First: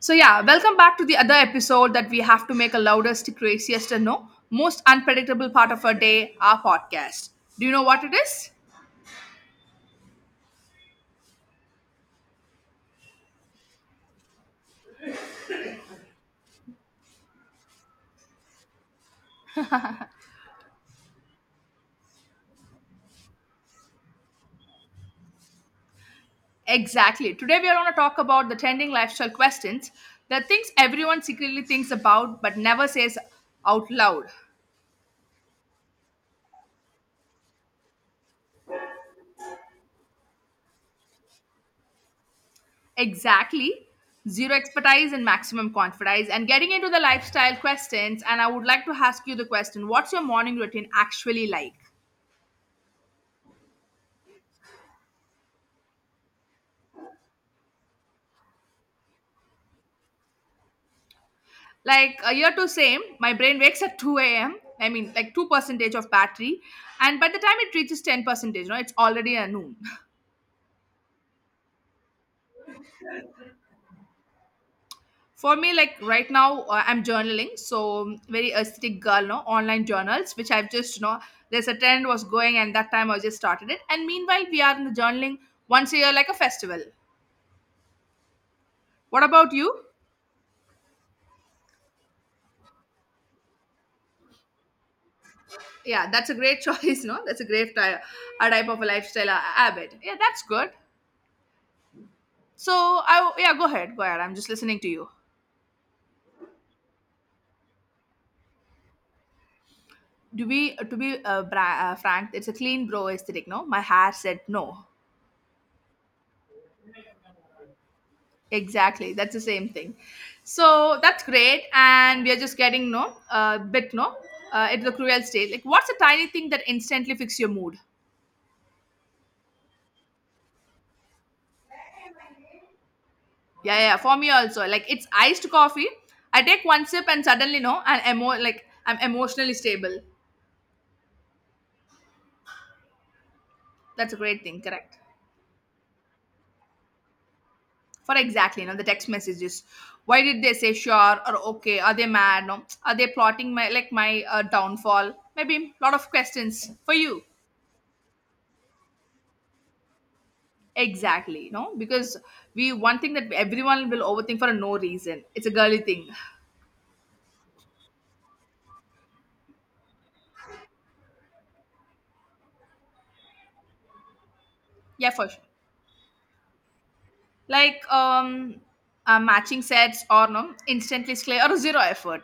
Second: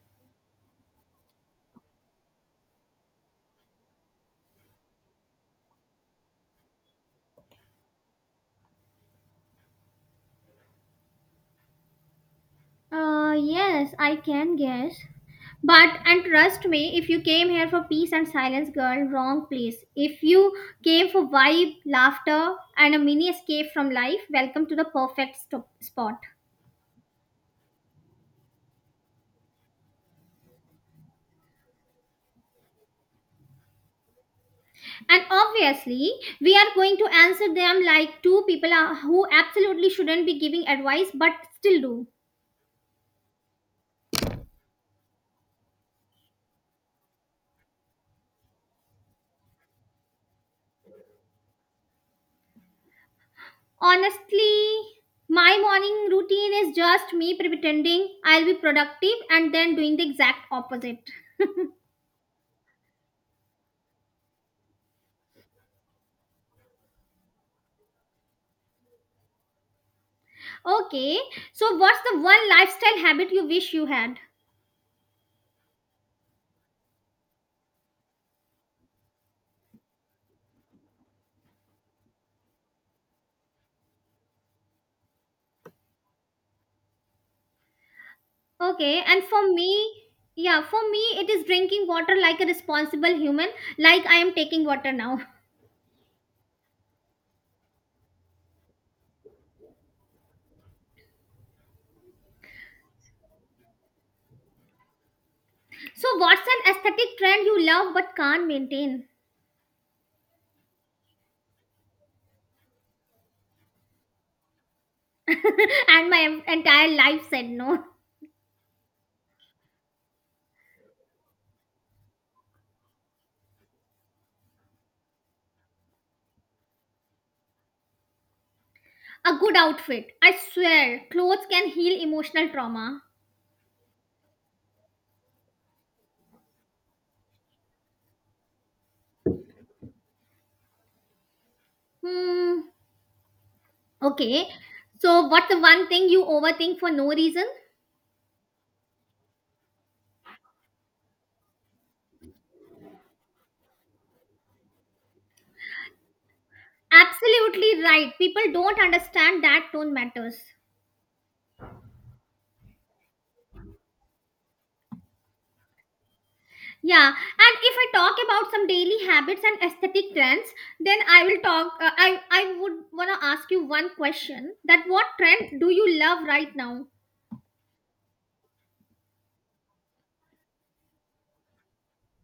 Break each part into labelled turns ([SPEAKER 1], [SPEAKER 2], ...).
[SPEAKER 1] So yeah, welcome back to the other episode that we have to make a loudest, craziest, and no most unpredictable part of our day, our podcast. Do you know what it is?
[SPEAKER 2] Yes, I can guess. But, and trust me, if you came here for peace and silence, girl, wrong place. If you came for vibe, laughter, and a mini escape from life, welcome to the perfect spot.
[SPEAKER 1] Exactly. Today we are going to talk about the trending lifestyle questions, the things everyone secretly thinks about but never says out loud.
[SPEAKER 2] And obviously, we are going to answer them like two people who absolutely shouldn't be giving advice but still do.
[SPEAKER 1] Exactly. Zero expertise and maximum confidence. And getting into the lifestyle questions, and I would like to ask you the question: what's your morning routine actually like?
[SPEAKER 2] Honestly, my morning routine is just me pretending I'll be productive and then doing the exact opposite.
[SPEAKER 1] Like a year to same, my brain wakes at 2 a.m. I mean, like 2 percentage of battery, and by the time it reaches 10 percentage, it's already a noon.
[SPEAKER 2] Okay, so what's the one lifestyle habit you wish you had?
[SPEAKER 1] For me, like right now, I'm journaling, so very aesthetic girl, no online journals, which I've just there's a trend was going, and that time I just started it, and meanwhile we are in the journaling once a year like a festival.
[SPEAKER 2] Okay,
[SPEAKER 1] What
[SPEAKER 2] and for
[SPEAKER 1] about you?
[SPEAKER 2] me, yeah, it is drinking water like a responsible human, like I am taking water now.
[SPEAKER 1] Yeah, that's a great choice. No, that's a great type, a type of a lifestyle habit. Yeah, that's good. So I, yeah, go ahead, go ahead, I'm just listening to you.
[SPEAKER 2] So, what's an aesthetic trend you love but can't maintain?
[SPEAKER 1] To be frank, it's a clean bro aesthetic, no, my hair said no.
[SPEAKER 2] And my entire life said no.
[SPEAKER 1] Exactly, that's the same thing. So that's great, and we are just getting, no, bit, no, it's the cruel state. Like, what's a tiny thing that instantly fix your mood?
[SPEAKER 2] A good outfit. I swear, clothes can heal emotional trauma.
[SPEAKER 1] Yeah, for me also, like it's iced coffee. I take one sip and suddenly, no, and emo, like I'm emotionally stable.
[SPEAKER 2] Hmm.
[SPEAKER 1] That's a great
[SPEAKER 2] Okay.
[SPEAKER 1] thing, correct.
[SPEAKER 2] So, what's the one thing you overthink for no reason?
[SPEAKER 1] For exactly, you know, the text messages. Why did they say sure or okay? Are they mad? No, are they plotting my, like my downfall? Maybe a lot of questions for you.
[SPEAKER 2] Absolutely right. People don't understand that tone matters.
[SPEAKER 1] Exactly, you know, because we, one thing that everyone will overthink for no reason. It's a girly thing.
[SPEAKER 2] Yeah, and if I talk about some daily habits and aesthetic trends, then I will talk. I would wanna ask you one question: that what
[SPEAKER 1] Yeah, for sure.
[SPEAKER 2] trend do you love right now?
[SPEAKER 1] Like matching sets, or no, instantly slay or zero effort.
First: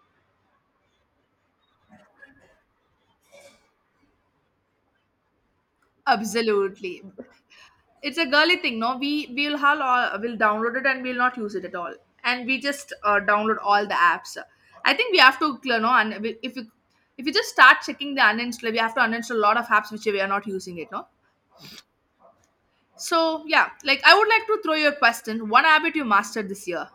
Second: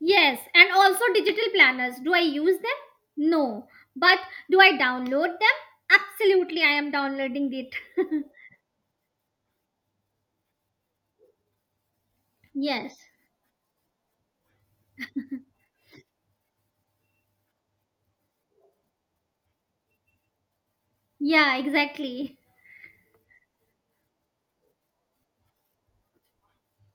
[SPEAKER 2] Yes, and also digital planners. Do I use them? No, but do I download them? Absolutely, I am
[SPEAKER 1] Absolutely.
[SPEAKER 2] downloading it.
[SPEAKER 1] It's a girly thing. No, we'll have all, we'll download it and we'll not use it at all, and we just
[SPEAKER 2] Yes.
[SPEAKER 1] download all the apps. I think we have to, you know, and if you, if you just start checking the uninstall, we have to uninstall a lot of apps which we are not using it, no.
[SPEAKER 2] Yeah, exactly.
[SPEAKER 1] So yeah, like I would like to throw you a question: one habit you mastered this year.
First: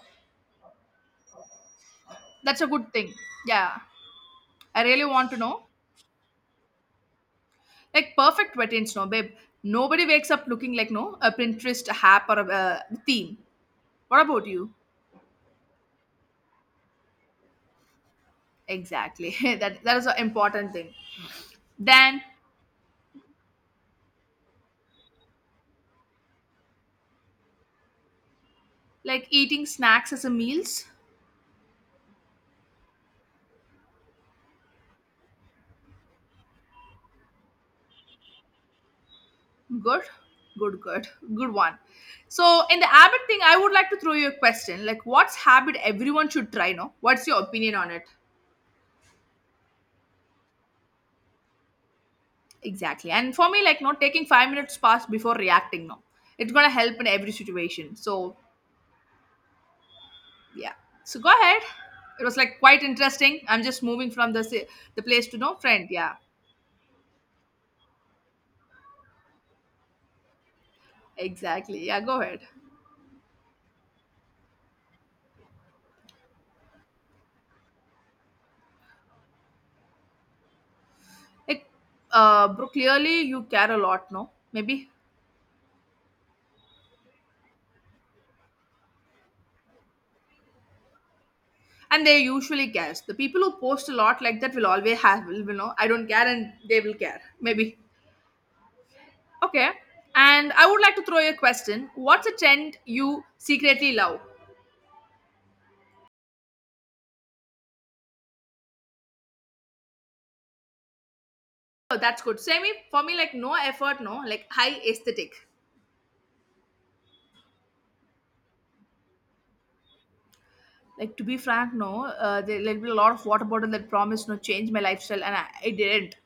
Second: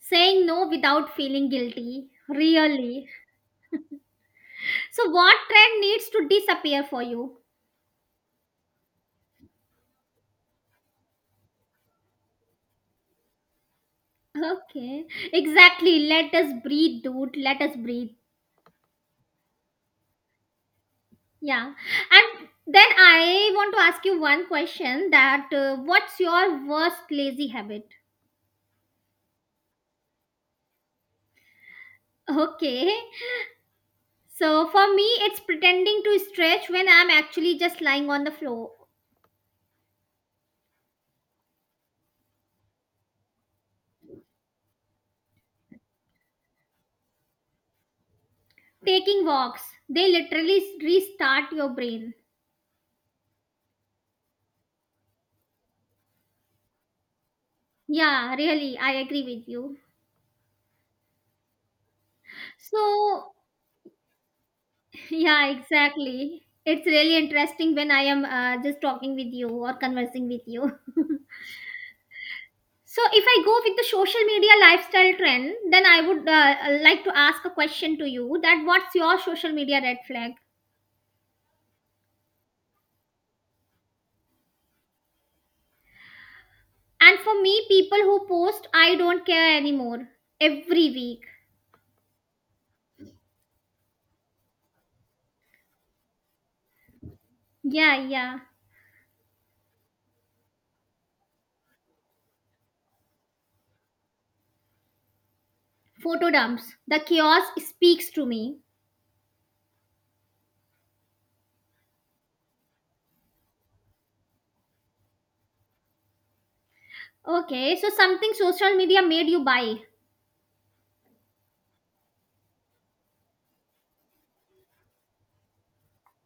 [SPEAKER 2] Saying no without feeling guilty.
[SPEAKER 1] That's a good
[SPEAKER 2] Really.
[SPEAKER 1] thing. Yeah, I really
[SPEAKER 2] So,
[SPEAKER 1] want
[SPEAKER 2] what
[SPEAKER 1] to know.
[SPEAKER 2] trend needs to disappear for you?
[SPEAKER 1] Like perfect routines, no babe, nobody wakes up looking like, no, a Pinterest app or a theme. What about you?
[SPEAKER 2] Okay, exactly. Let us breathe, dude. Let us breathe.
[SPEAKER 1] Exactly. That, that is an important thing.
[SPEAKER 2] Yeah.
[SPEAKER 1] Then,
[SPEAKER 2] And then I want to ask you one question that what's your worst lazy habit?
[SPEAKER 1] like eating snacks as a meals.
[SPEAKER 2] Okay. So for me, it's pretending to stretch when I'm actually just lying on the floor.
[SPEAKER 1] Good, good, good, good one. So, in the habit thing, I would like to throw you a question. Like, what's habit everyone should try? No, what's your opinion on it?
[SPEAKER 2] Taking walks, they literally restart your brain.
[SPEAKER 1] Exactly. And for me, like, not taking 5 minutes past before reacting. No, it's gonna help in every situation.
[SPEAKER 2] Yeah,
[SPEAKER 1] So,
[SPEAKER 2] really, I agree with you.
[SPEAKER 1] yeah. So go ahead. It was like quite
[SPEAKER 2] So,
[SPEAKER 1] interesting. I'm just moving from the the place to
[SPEAKER 2] yeah,
[SPEAKER 1] no friend. Yeah,
[SPEAKER 2] exactly. It's really interesting when I am just talking with you or conversing with you.
[SPEAKER 1] exactly. Yeah, go ahead.
[SPEAKER 2] So, if I go with the social media lifestyle trend, then I would like to ask a question to you that what's your social media red flag?
[SPEAKER 1] Like, bro, clearly you care a lot. No, maybe.
[SPEAKER 2] And for me, people who post, I don't care anymore every week.
[SPEAKER 1] And they usually cares the people who post a lot, like that will always have will, you know, I don't care, and they will care maybe.
[SPEAKER 2] Yeah, yeah.
[SPEAKER 1] Okay, and I would like to throw you a question: what's a trend you secretly love?
[SPEAKER 2] Photo dumps. The chaos speaks to me.
[SPEAKER 1] Oh, that's good, same. For me like, no effort, no, like high aesthetic.
[SPEAKER 2] Okay, so something social media made you buy.
[SPEAKER 1] Like to be frank, no, there will be a lot of water bottle that promised, no, change my lifestyle, and I didn't.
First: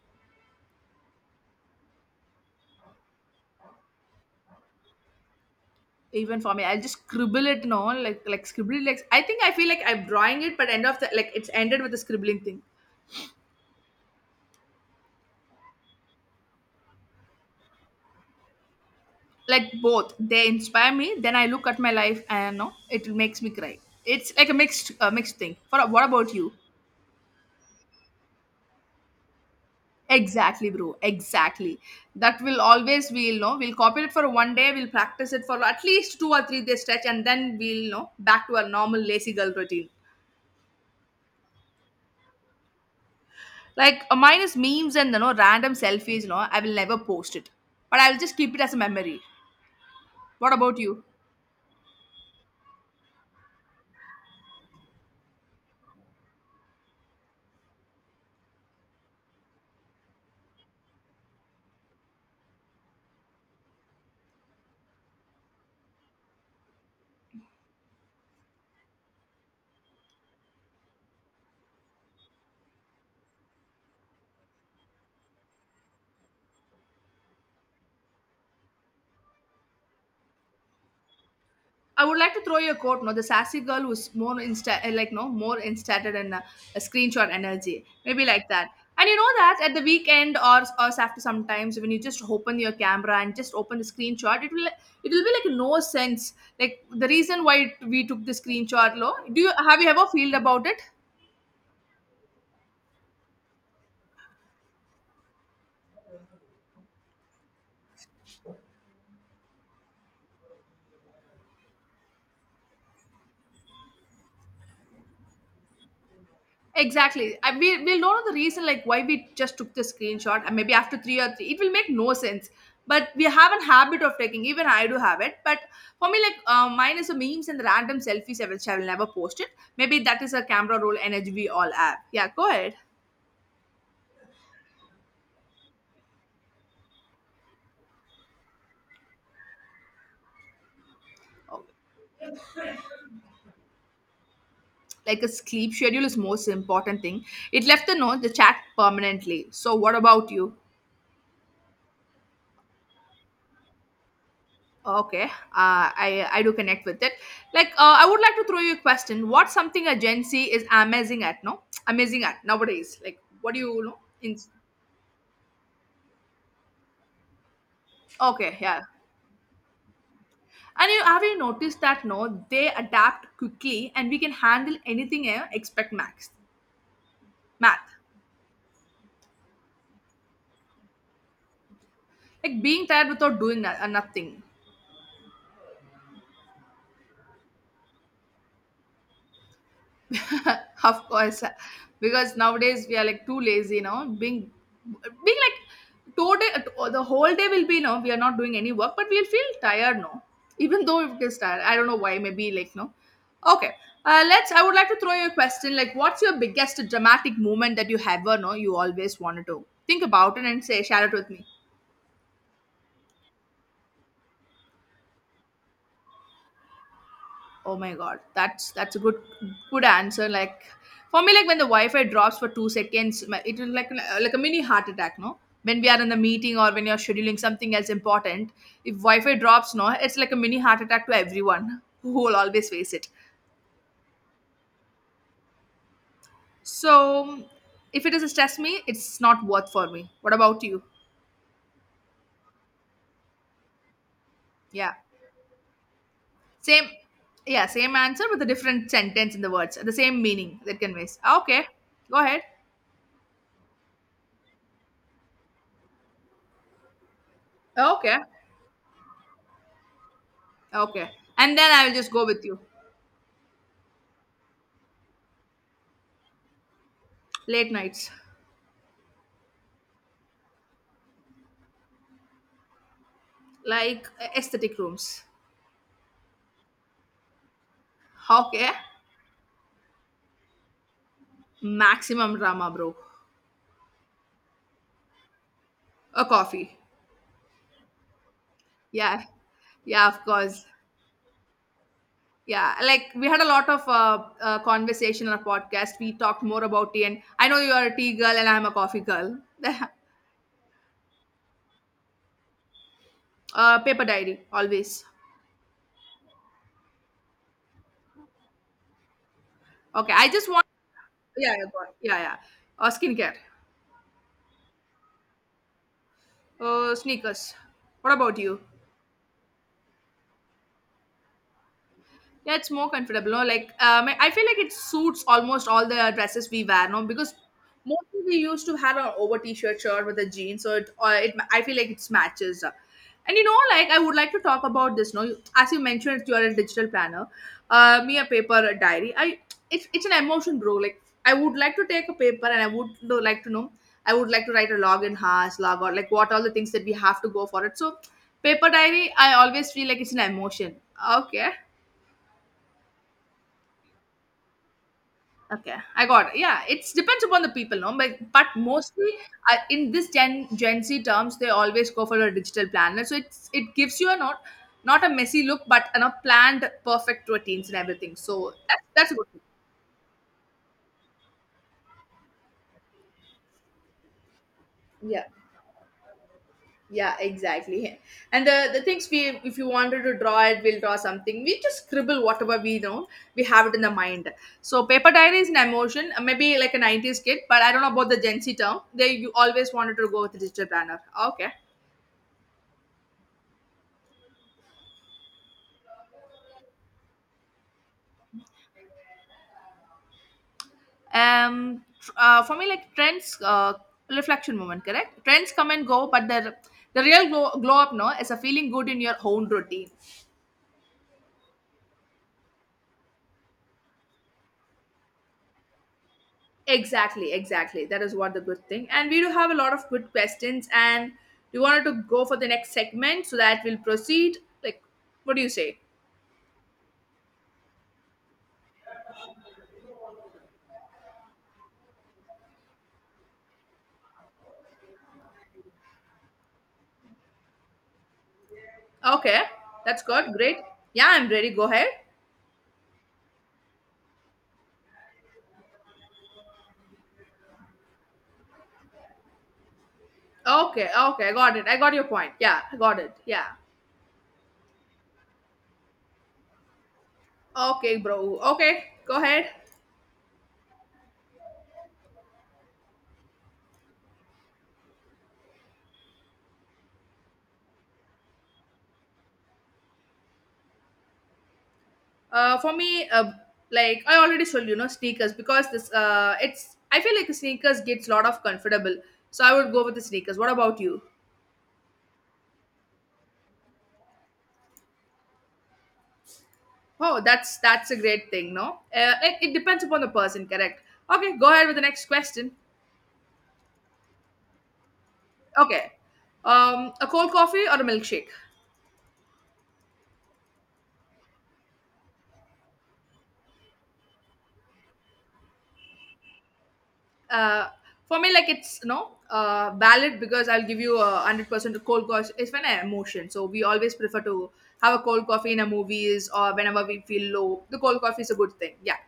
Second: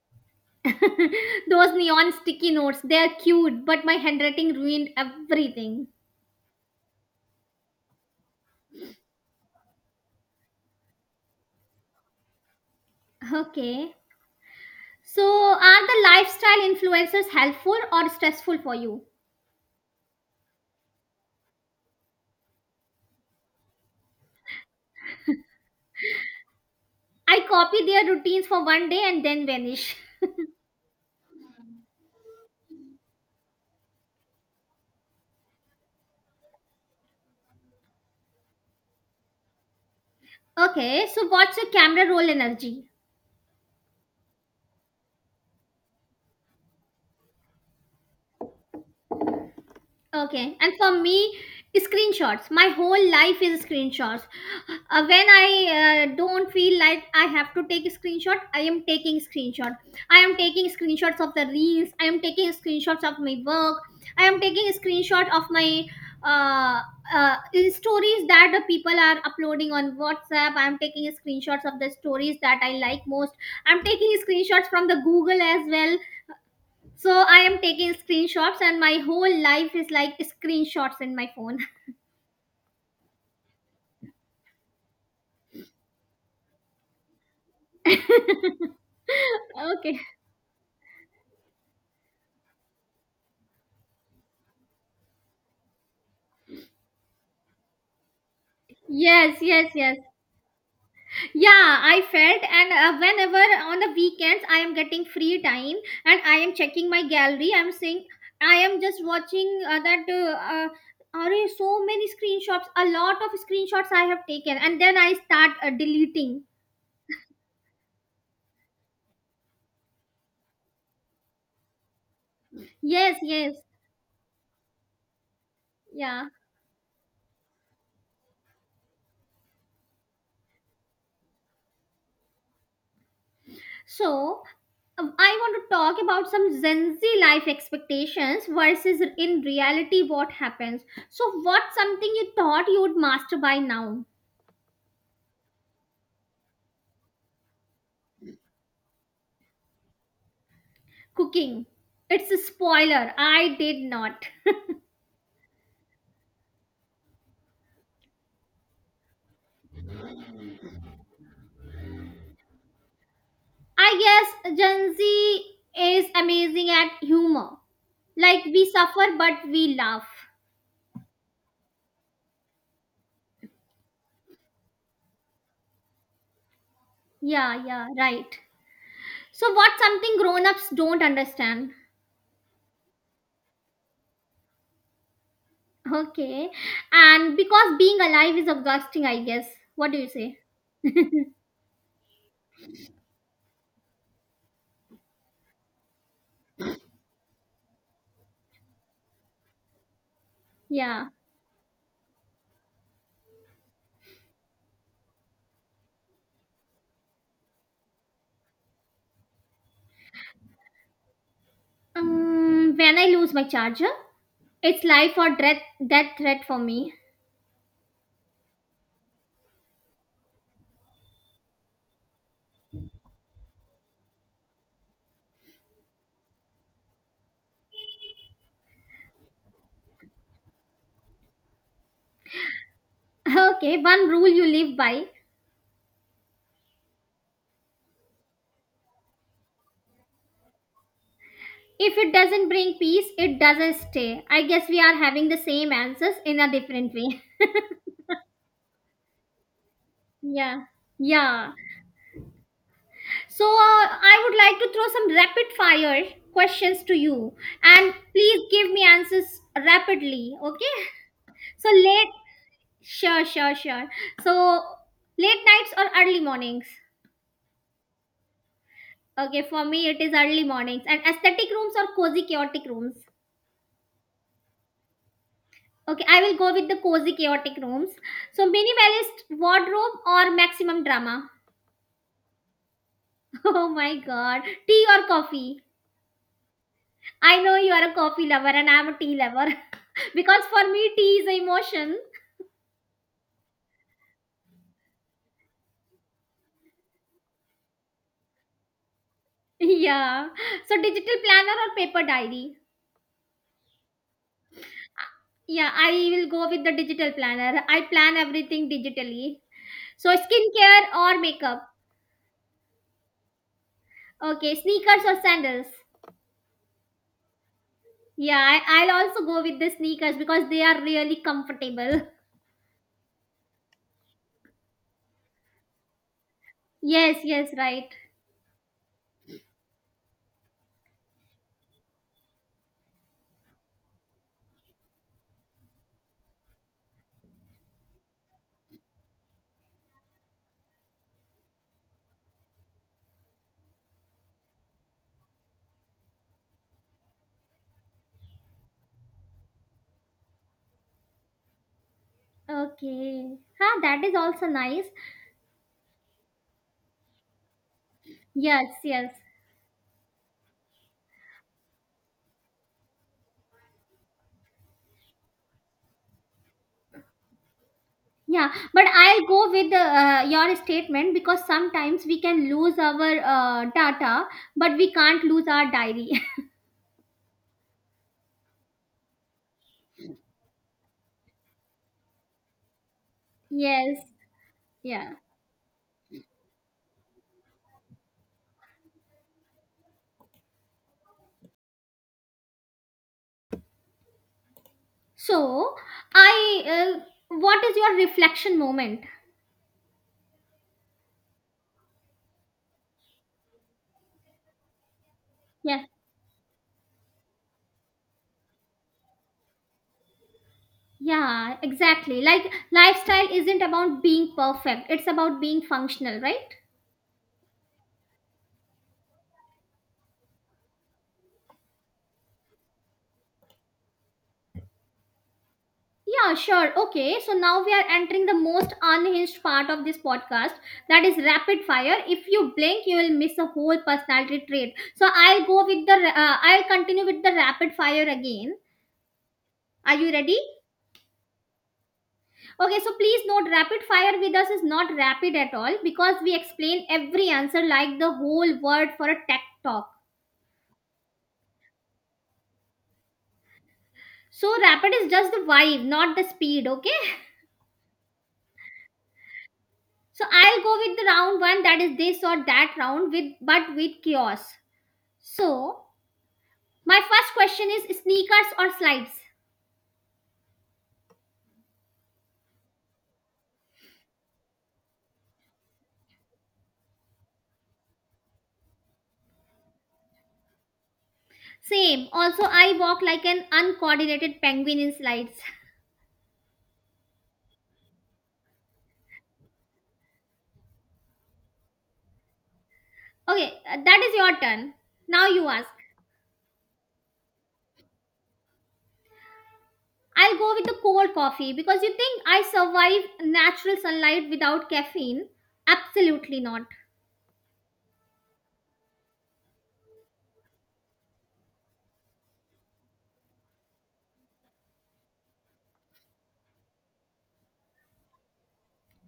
[SPEAKER 2] Those neon sticky notes, they're cute, but my handwriting ruined everything.
[SPEAKER 1] Even for me, I'll just scribble it, no, like, like scribble it, like I think I feel like I'm drawing it, but end of the, like, it's ended with the scribbling thing.
[SPEAKER 2] Okay. So, are the lifestyle influencers helpful or stressful for you?
[SPEAKER 1] Like both, they inspire me, then I look at my life and, no, it makes me cry. It's like a mixed mixed thing for, what about you?
[SPEAKER 2] I copy their routines for one day and then vanish.
[SPEAKER 1] Exactly bro, exactly. That will always, we'll know, we'll copy it for one day, we'll practice it for at least 2 or 3 days stretch, and then we'll know back to our normal lazy girl routine.
[SPEAKER 2] Okay, so what's your camera roll energy?
[SPEAKER 1] Like, mine is memes, and you know, random selfies, you know, I will never post it, but I'll just keep it as a memory. What
[SPEAKER 2] Okay, and
[SPEAKER 1] about
[SPEAKER 2] for
[SPEAKER 1] you?
[SPEAKER 2] me, screenshots. My whole life is screenshots. When I don't feel like I have to take a screenshot, I am taking screenshot. I am taking screenshots of the reels. I am taking screenshots of my work. I am taking a screenshot of my uh, uh, stories that the people are uploading on WhatsApp. I am taking screenshots of the stories that I like most. I am taking screenshots from the Google as well, so I am taking screenshots, and my whole life is like screenshots in my phone.
[SPEAKER 1] I would like to throw you a quote, no, the sassy girl who's more like, no, more instated in a screenshot energy, maybe like that. And you know that at the
[SPEAKER 2] Okay.
[SPEAKER 1] weekend, or after sometimes when you just open your camera and just open the screenshot, it will be like no sense. Like the reason why we took the screenshot, low.
[SPEAKER 2] Yes,
[SPEAKER 1] Do you
[SPEAKER 2] yes,
[SPEAKER 1] have, you
[SPEAKER 2] yes.
[SPEAKER 1] ever feel about it?
[SPEAKER 2] Yeah, I felt, and whenever on the weekends I am getting free time and I am checking my gallery, I'm saying I am just watching that. Are so many screenshots? A lot of screenshots I have taken, and then I start deleting.
[SPEAKER 1] Exactly. We, we'll know the reason like why we just took the screenshot, and maybe after three or three, it will make no sense. But
[SPEAKER 2] Yes,
[SPEAKER 1] we have
[SPEAKER 2] yes,
[SPEAKER 1] a habit of taking, even I do have it. But for me,
[SPEAKER 2] yeah.
[SPEAKER 1] like mine is the memes and the random selfies I will never post it. Maybe that is a camera roll energy we all have. Yeah, go ahead.
[SPEAKER 2] So, I want to talk about some Gen Z life expectations versus in reality what happens. So,
[SPEAKER 1] Oh,
[SPEAKER 2] what's something you thought you would master by now?
[SPEAKER 1] like a sleep schedule is most important thing. It left the note, the chat permanently. So what about you?
[SPEAKER 2] Cooking. It's a spoiler. I did not.
[SPEAKER 1] Okay, I do connect with it. Like, I would like to throw you a question. What's something a Gen Z is amazing at? No, amazing at nowadays. Like, what do you know?
[SPEAKER 2] I
[SPEAKER 1] In,
[SPEAKER 2] guess Gen Z is amazing at humor. Like
[SPEAKER 1] okay,
[SPEAKER 2] we
[SPEAKER 1] yeah.
[SPEAKER 2] suffer, but we laugh.
[SPEAKER 1] And you have, you noticed that? No, they adapt quickly, and we can handle anything. Expect max
[SPEAKER 2] Yeah, yeah,
[SPEAKER 1] math.
[SPEAKER 2] right. So, what's something grown ups don't understand?
[SPEAKER 1] Like being tired without doing nothing.
[SPEAKER 2] Okay. And because being alive is exhausting, I guess. What do you say?
[SPEAKER 1] Of course, because nowadays we are like too lazy, now being, being like, today the whole day will be, no, we are not doing any work, but we'll feel tired, no, even though
[SPEAKER 2] Yeah.
[SPEAKER 1] it is tired, I don't know why, maybe like no. Okay, let's, I would like to throw you a question, like, what's your biggest dramatic moment that you ever, no, you always wanted to think about it and say, share it with me.
[SPEAKER 2] When I lose my charger, it's life or death threat for me.
[SPEAKER 1] Oh my god, that's a good good answer. Like for me, like when the Wi-Fi drops for 2 seconds, it will like a mini heart attack. No, when we are in the meeting, or when you're scheduling something else important, if Wi-Fi drops, no, it's like a mini heart attack to everyone who will always face it.
[SPEAKER 2] Okay, one rule you live by.
[SPEAKER 1] So if it doesn't stress me, it's not worth for me. What about you?
[SPEAKER 2] If it doesn't bring peace, it doesn't stay. I guess we are
[SPEAKER 1] Yeah,
[SPEAKER 2] having the same answers in a
[SPEAKER 1] same.
[SPEAKER 2] different way.
[SPEAKER 1] Yeah, same answer with a different sentence in the words, the same meaning
[SPEAKER 2] Yeah.
[SPEAKER 1] that conveys.
[SPEAKER 2] Yeah.
[SPEAKER 1] Okay, go ahead.
[SPEAKER 2] So I would like to throw some rapid fire questions to you, and
[SPEAKER 1] Okay,
[SPEAKER 2] please give me answers rapidly, okay?
[SPEAKER 1] okay, and
[SPEAKER 2] So
[SPEAKER 1] then I will
[SPEAKER 2] late
[SPEAKER 1] just go with you.
[SPEAKER 2] Sure, sure, sure. So, late nights or early mornings?
[SPEAKER 1] Late nights.
[SPEAKER 2] Okay, for me it is early mornings. And aesthetic rooms or cozy chaotic rooms?
[SPEAKER 1] Like aesthetic rooms.
[SPEAKER 2] Okay, I will go with the cozy chaotic rooms. So,
[SPEAKER 1] Okay,
[SPEAKER 2] minimalist wardrobe or maximum drama?
[SPEAKER 1] maximum drama bro.
[SPEAKER 2] Oh my god. Tea or coffee?
[SPEAKER 1] A coffee.
[SPEAKER 2] I know you are a coffee lover and I am a tea
[SPEAKER 1] Yeah,
[SPEAKER 2] lover.
[SPEAKER 1] yeah, of
[SPEAKER 2] Because
[SPEAKER 1] course.
[SPEAKER 2] for me tea is a emotion.
[SPEAKER 1] Yeah, like we had a lot of conversation on a podcast. We talked more about tea, and I know you are a tea girl and I'm a coffee girl.
[SPEAKER 2] Yeah. So, digital planner or paper diary?
[SPEAKER 1] Paper diary always.
[SPEAKER 2] Yeah, I will go with the digital planner. I plan everything digitally. So,
[SPEAKER 1] Okay, I just want,
[SPEAKER 2] skincare or
[SPEAKER 1] yeah yeah,
[SPEAKER 2] makeup?
[SPEAKER 1] go on. Yeah, yeah. Skincare.
[SPEAKER 2] Okay, sneakers or sandals?
[SPEAKER 1] Sneakers. What
[SPEAKER 2] Yeah,
[SPEAKER 1] about you?
[SPEAKER 2] I'll also go with the sneakers because they are really comfortable.
[SPEAKER 1] Yeah, it's more comfortable. No, like I feel like it suits almost all the dresses we wear. No,
[SPEAKER 2] Yes,
[SPEAKER 1] because
[SPEAKER 2] yes, right.
[SPEAKER 1] mostly we used to have our over t-shirt shirt with the jeans, so it, it, I feel like it matches. And you know, like I would like to talk about this. No, as you mentioned, you are a digital planner. Me a paper a diary. I it's an emotion, bro. Like I would like to take a paper, and I would like to know. I would like to write a log in has log, or like what all the things that we have to go for it. So paper diary, I always feel like it's an emotion. Okay.
[SPEAKER 2] Okay. Huh, that is also nice.
[SPEAKER 1] Okay, I got it. Yeah, it depends upon the people, no? But
[SPEAKER 2] Yes,
[SPEAKER 1] mostly
[SPEAKER 2] yes.
[SPEAKER 1] in this Gen Z terms, they always go for a digital planner. So it's, it gives you a not, not a messy look, but you know, planned, perfect routines and everything.
[SPEAKER 2] Yeah,
[SPEAKER 1] So that's
[SPEAKER 2] but
[SPEAKER 1] that's a
[SPEAKER 2] I'll
[SPEAKER 1] good thing.
[SPEAKER 2] go with your statement because sometimes we can lose our data, but we can't
[SPEAKER 1] Yeah,
[SPEAKER 2] lose our diary.
[SPEAKER 1] yeah, exactly. And the things we, if you wanted to draw it, we'll draw something. We just scribble whatever we know. We have it in the
[SPEAKER 2] Yes,
[SPEAKER 1] mind. So paper
[SPEAKER 2] yeah.
[SPEAKER 1] diary is an emotion, maybe like a '90s kid, but I don't know about the Gen Z term. They, you always wanted to go with the digital planner. Okay.
[SPEAKER 2] So, I, uh, what is your reflection moment?
[SPEAKER 1] For me, like, trends reflection moment, correct, trends come
[SPEAKER 2] Yeah,
[SPEAKER 1] and go, but the real glow up, no, is a feeling good in your own routine.
[SPEAKER 2] yeah, exactly. Like, lifestyle isn't about being perfect, it's about being functional, right?
[SPEAKER 1] Exactly, exactly, that is what the good thing, and we do have a lot of good questions, and we wanted to go for the next segment, so that we'll proceed, like, what do you say?
[SPEAKER 2] Yeah, sure. Okay, so now we are entering the most unhinged part of this podcast, that is rapid fire. If you blink, you will miss a whole personality trait. So I'll go with I'll continue with the rapid fire again.
[SPEAKER 1] Okay,
[SPEAKER 2] Are
[SPEAKER 1] that's
[SPEAKER 2] you
[SPEAKER 1] good,
[SPEAKER 2] ready?
[SPEAKER 1] great. Yeah, I'm ready, go ahead.
[SPEAKER 2] Okay, so please note rapid fire with us is not rapid at all because we explain every answer like the whole word for a tech talk.
[SPEAKER 1] Okay, okay, I got it, I got your point, yeah, I got it, yeah.
[SPEAKER 2] So rapid is just the vibe, not the speed, okay?
[SPEAKER 1] Okay, bro, okay, go ahead.
[SPEAKER 2] So I'll go with the round one, that is this or that round with but with chaos. So, my first question is sneakers or slides?
[SPEAKER 1] For me, like I already told you, know, sneakers because this it's I feel like sneakers gets a lot of comfortable. So I would go with the sneakers. What about you?
[SPEAKER 2] Same. Also, I walk like an uncoordinated penguin in slides.
[SPEAKER 1] Oh, that's a great thing, no? It depends upon the person, correct? Okay, go ahead with the next question.
[SPEAKER 2] Okay, that is your turn. Now you ask.
[SPEAKER 1] Okay, a cold coffee or a milkshake?
[SPEAKER 2] I'll go with the cold coffee because you think I survive natural sunlight without caffeine? Absolutely not.
[SPEAKER 1] Uh, for me, like it's no valid because I'll give you 100% a cold coffee. It's when I emotion, so we always prefer to have a cold coffee in a movies or whenever we feel low. The cold coffee is a good thing. Yeah.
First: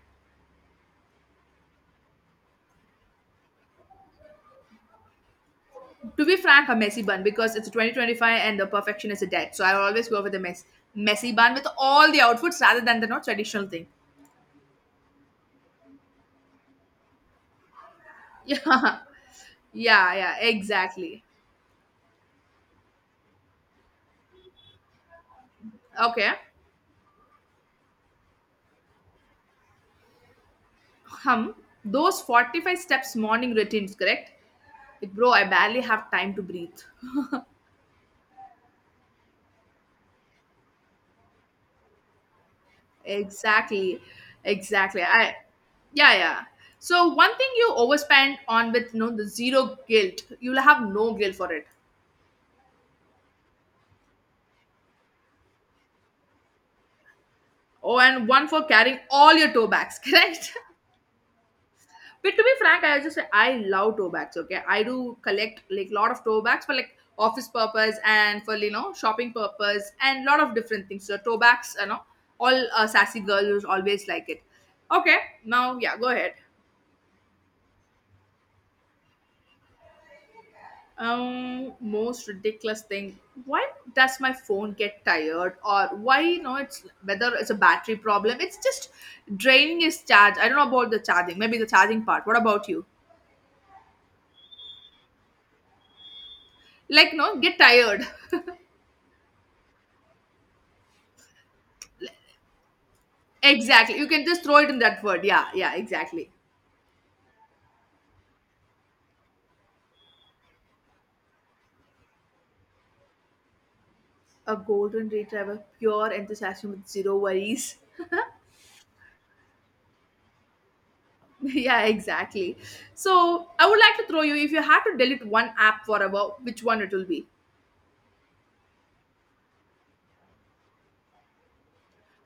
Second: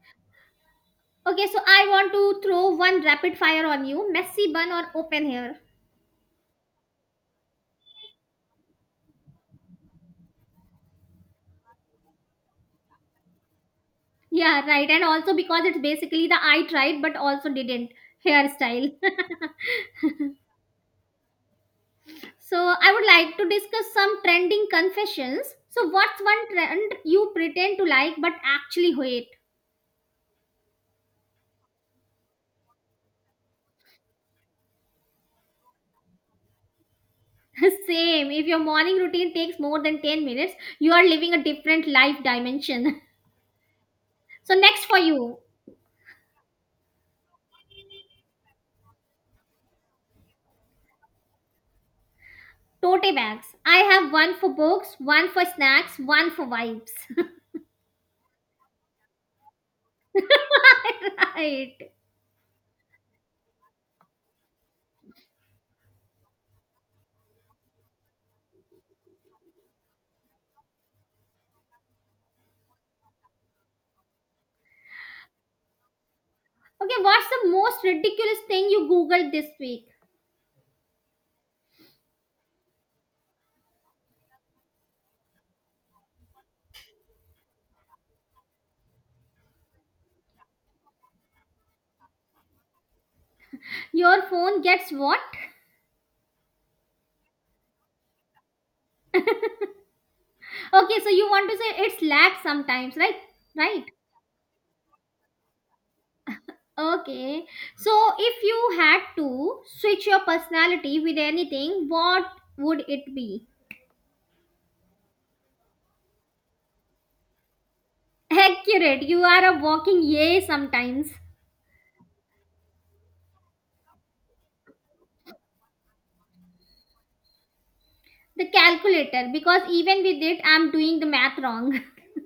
[SPEAKER 2] Okay, so I want to throw one rapid fire on you, messy bun or open hair?
[SPEAKER 1] To be frank, a messy bun because it's 2025 and the perfection is a dead. So I always go with the messy bun with all the outfits rather than the not traditional thing.
[SPEAKER 2] Yeah, right. And also because it's basically the I tried but also didn't hairstyle.
[SPEAKER 1] Yeah, yeah, yeah, exactly.
[SPEAKER 2] So I would like to discuss some trending confessions. So what's
[SPEAKER 1] Okay.
[SPEAKER 2] one trend you pretend to like but actually hate?
[SPEAKER 1] Hum, those 45 steps morning routines, correct? Like, bro, I barely have time to breathe.
[SPEAKER 2] Same. If your morning routine takes more than 10 minutes, you are living a different life dimension.
[SPEAKER 1] Exactly,
[SPEAKER 2] So next for
[SPEAKER 1] exactly.
[SPEAKER 2] you,
[SPEAKER 1] Yeah, yeah. So one thing you overspend on with no the zero guilt, you'll have no guilt for it.
[SPEAKER 2] tote bags. I have one for books, one for snacks, one for vibes.
[SPEAKER 1] Oh, and one for carrying all your toe bags, correct?
[SPEAKER 2] Right.
[SPEAKER 1] But to be frank, I just say I love tote bags. Okay, I do collect like lot of tote bags for like office purpose and for shopping purpose and lot of different things. So tote bags, all sassy girls always like it. Okay, now yeah, go ahead.
[SPEAKER 2] Okay, what's the most ridiculous thing you googled this week?
[SPEAKER 1] Most ridiculous thing. Why does my phone get tired, or why it's whether it's a battery problem? It's just draining its charge. I don't know about the charging. Maybe the charging part. What about you?
[SPEAKER 2] Your phone gets what?
[SPEAKER 1] Like no, get tired.
[SPEAKER 2] Okay, so you want to say it's lag sometimes, right? Right.
[SPEAKER 1] Exactly. You can just throw it in that word. Yeah, yeah, exactly.
[SPEAKER 2] Okay, so if you had to switch your personality with anything, what would it be?
[SPEAKER 1] A golden retriever, pure enthusiasm with zero worries.
[SPEAKER 2] Accurate, you are a walking yay sometimes.
[SPEAKER 1] Yeah, exactly. So I would like to throw you, if you had to delete one app forever, which one it will be?
[SPEAKER 2] The calculator, because even with it, I'm doing the math wrong.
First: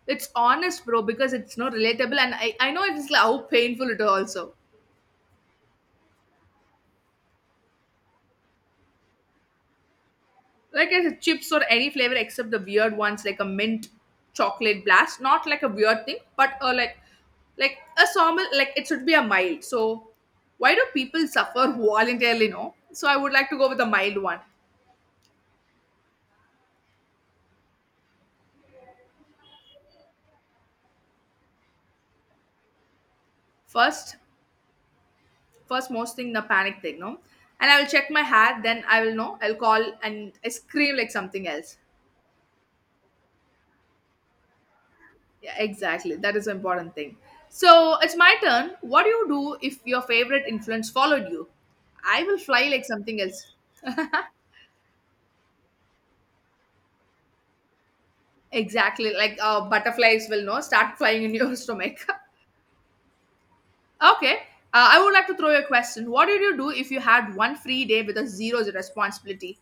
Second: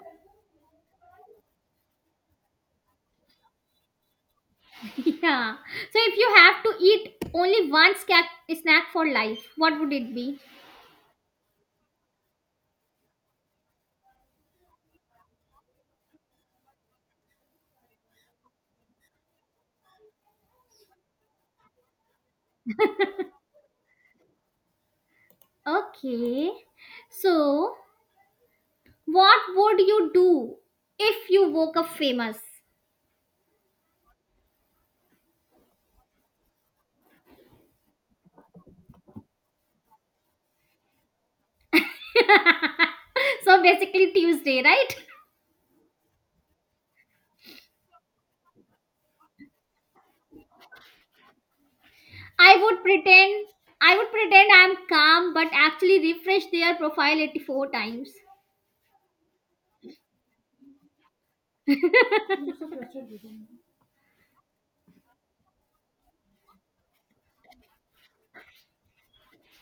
[SPEAKER 1] It's honest, bro, because it's not relatable and I know it's like how painful it also.
[SPEAKER 2] Yeah, so if you have to eat only one snack for life, what would it be?
[SPEAKER 1] Like as chips or any flavor except the weird ones like a mint chocolate blast, not like a weird thing but a like a sawmill, like it should be a mild. So why do people suffer voluntarily, no? So I would like to go with a mild one.
[SPEAKER 2] Okay, so what would you do if you woke up famous?
[SPEAKER 1] First first most thing, the panic thing, no, and I will check my hat, then I will know, I'll call and I scream like something else.
[SPEAKER 2] So basically, Tuesday, right?
[SPEAKER 1] Yeah, exactly, that is an important thing. So it's my turn, what do you do if your favorite influence followed you? I will
[SPEAKER 2] I
[SPEAKER 1] fly
[SPEAKER 2] would
[SPEAKER 1] like something
[SPEAKER 2] pretend
[SPEAKER 1] else.
[SPEAKER 2] I would pretend I'm calm but actually refresh their profile 84 times.
[SPEAKER 1] Exactly, like butterflies will know start flying in your stomach. Okay, I would like to throw you a question. What did you do if you had one free day with a zero responsibility?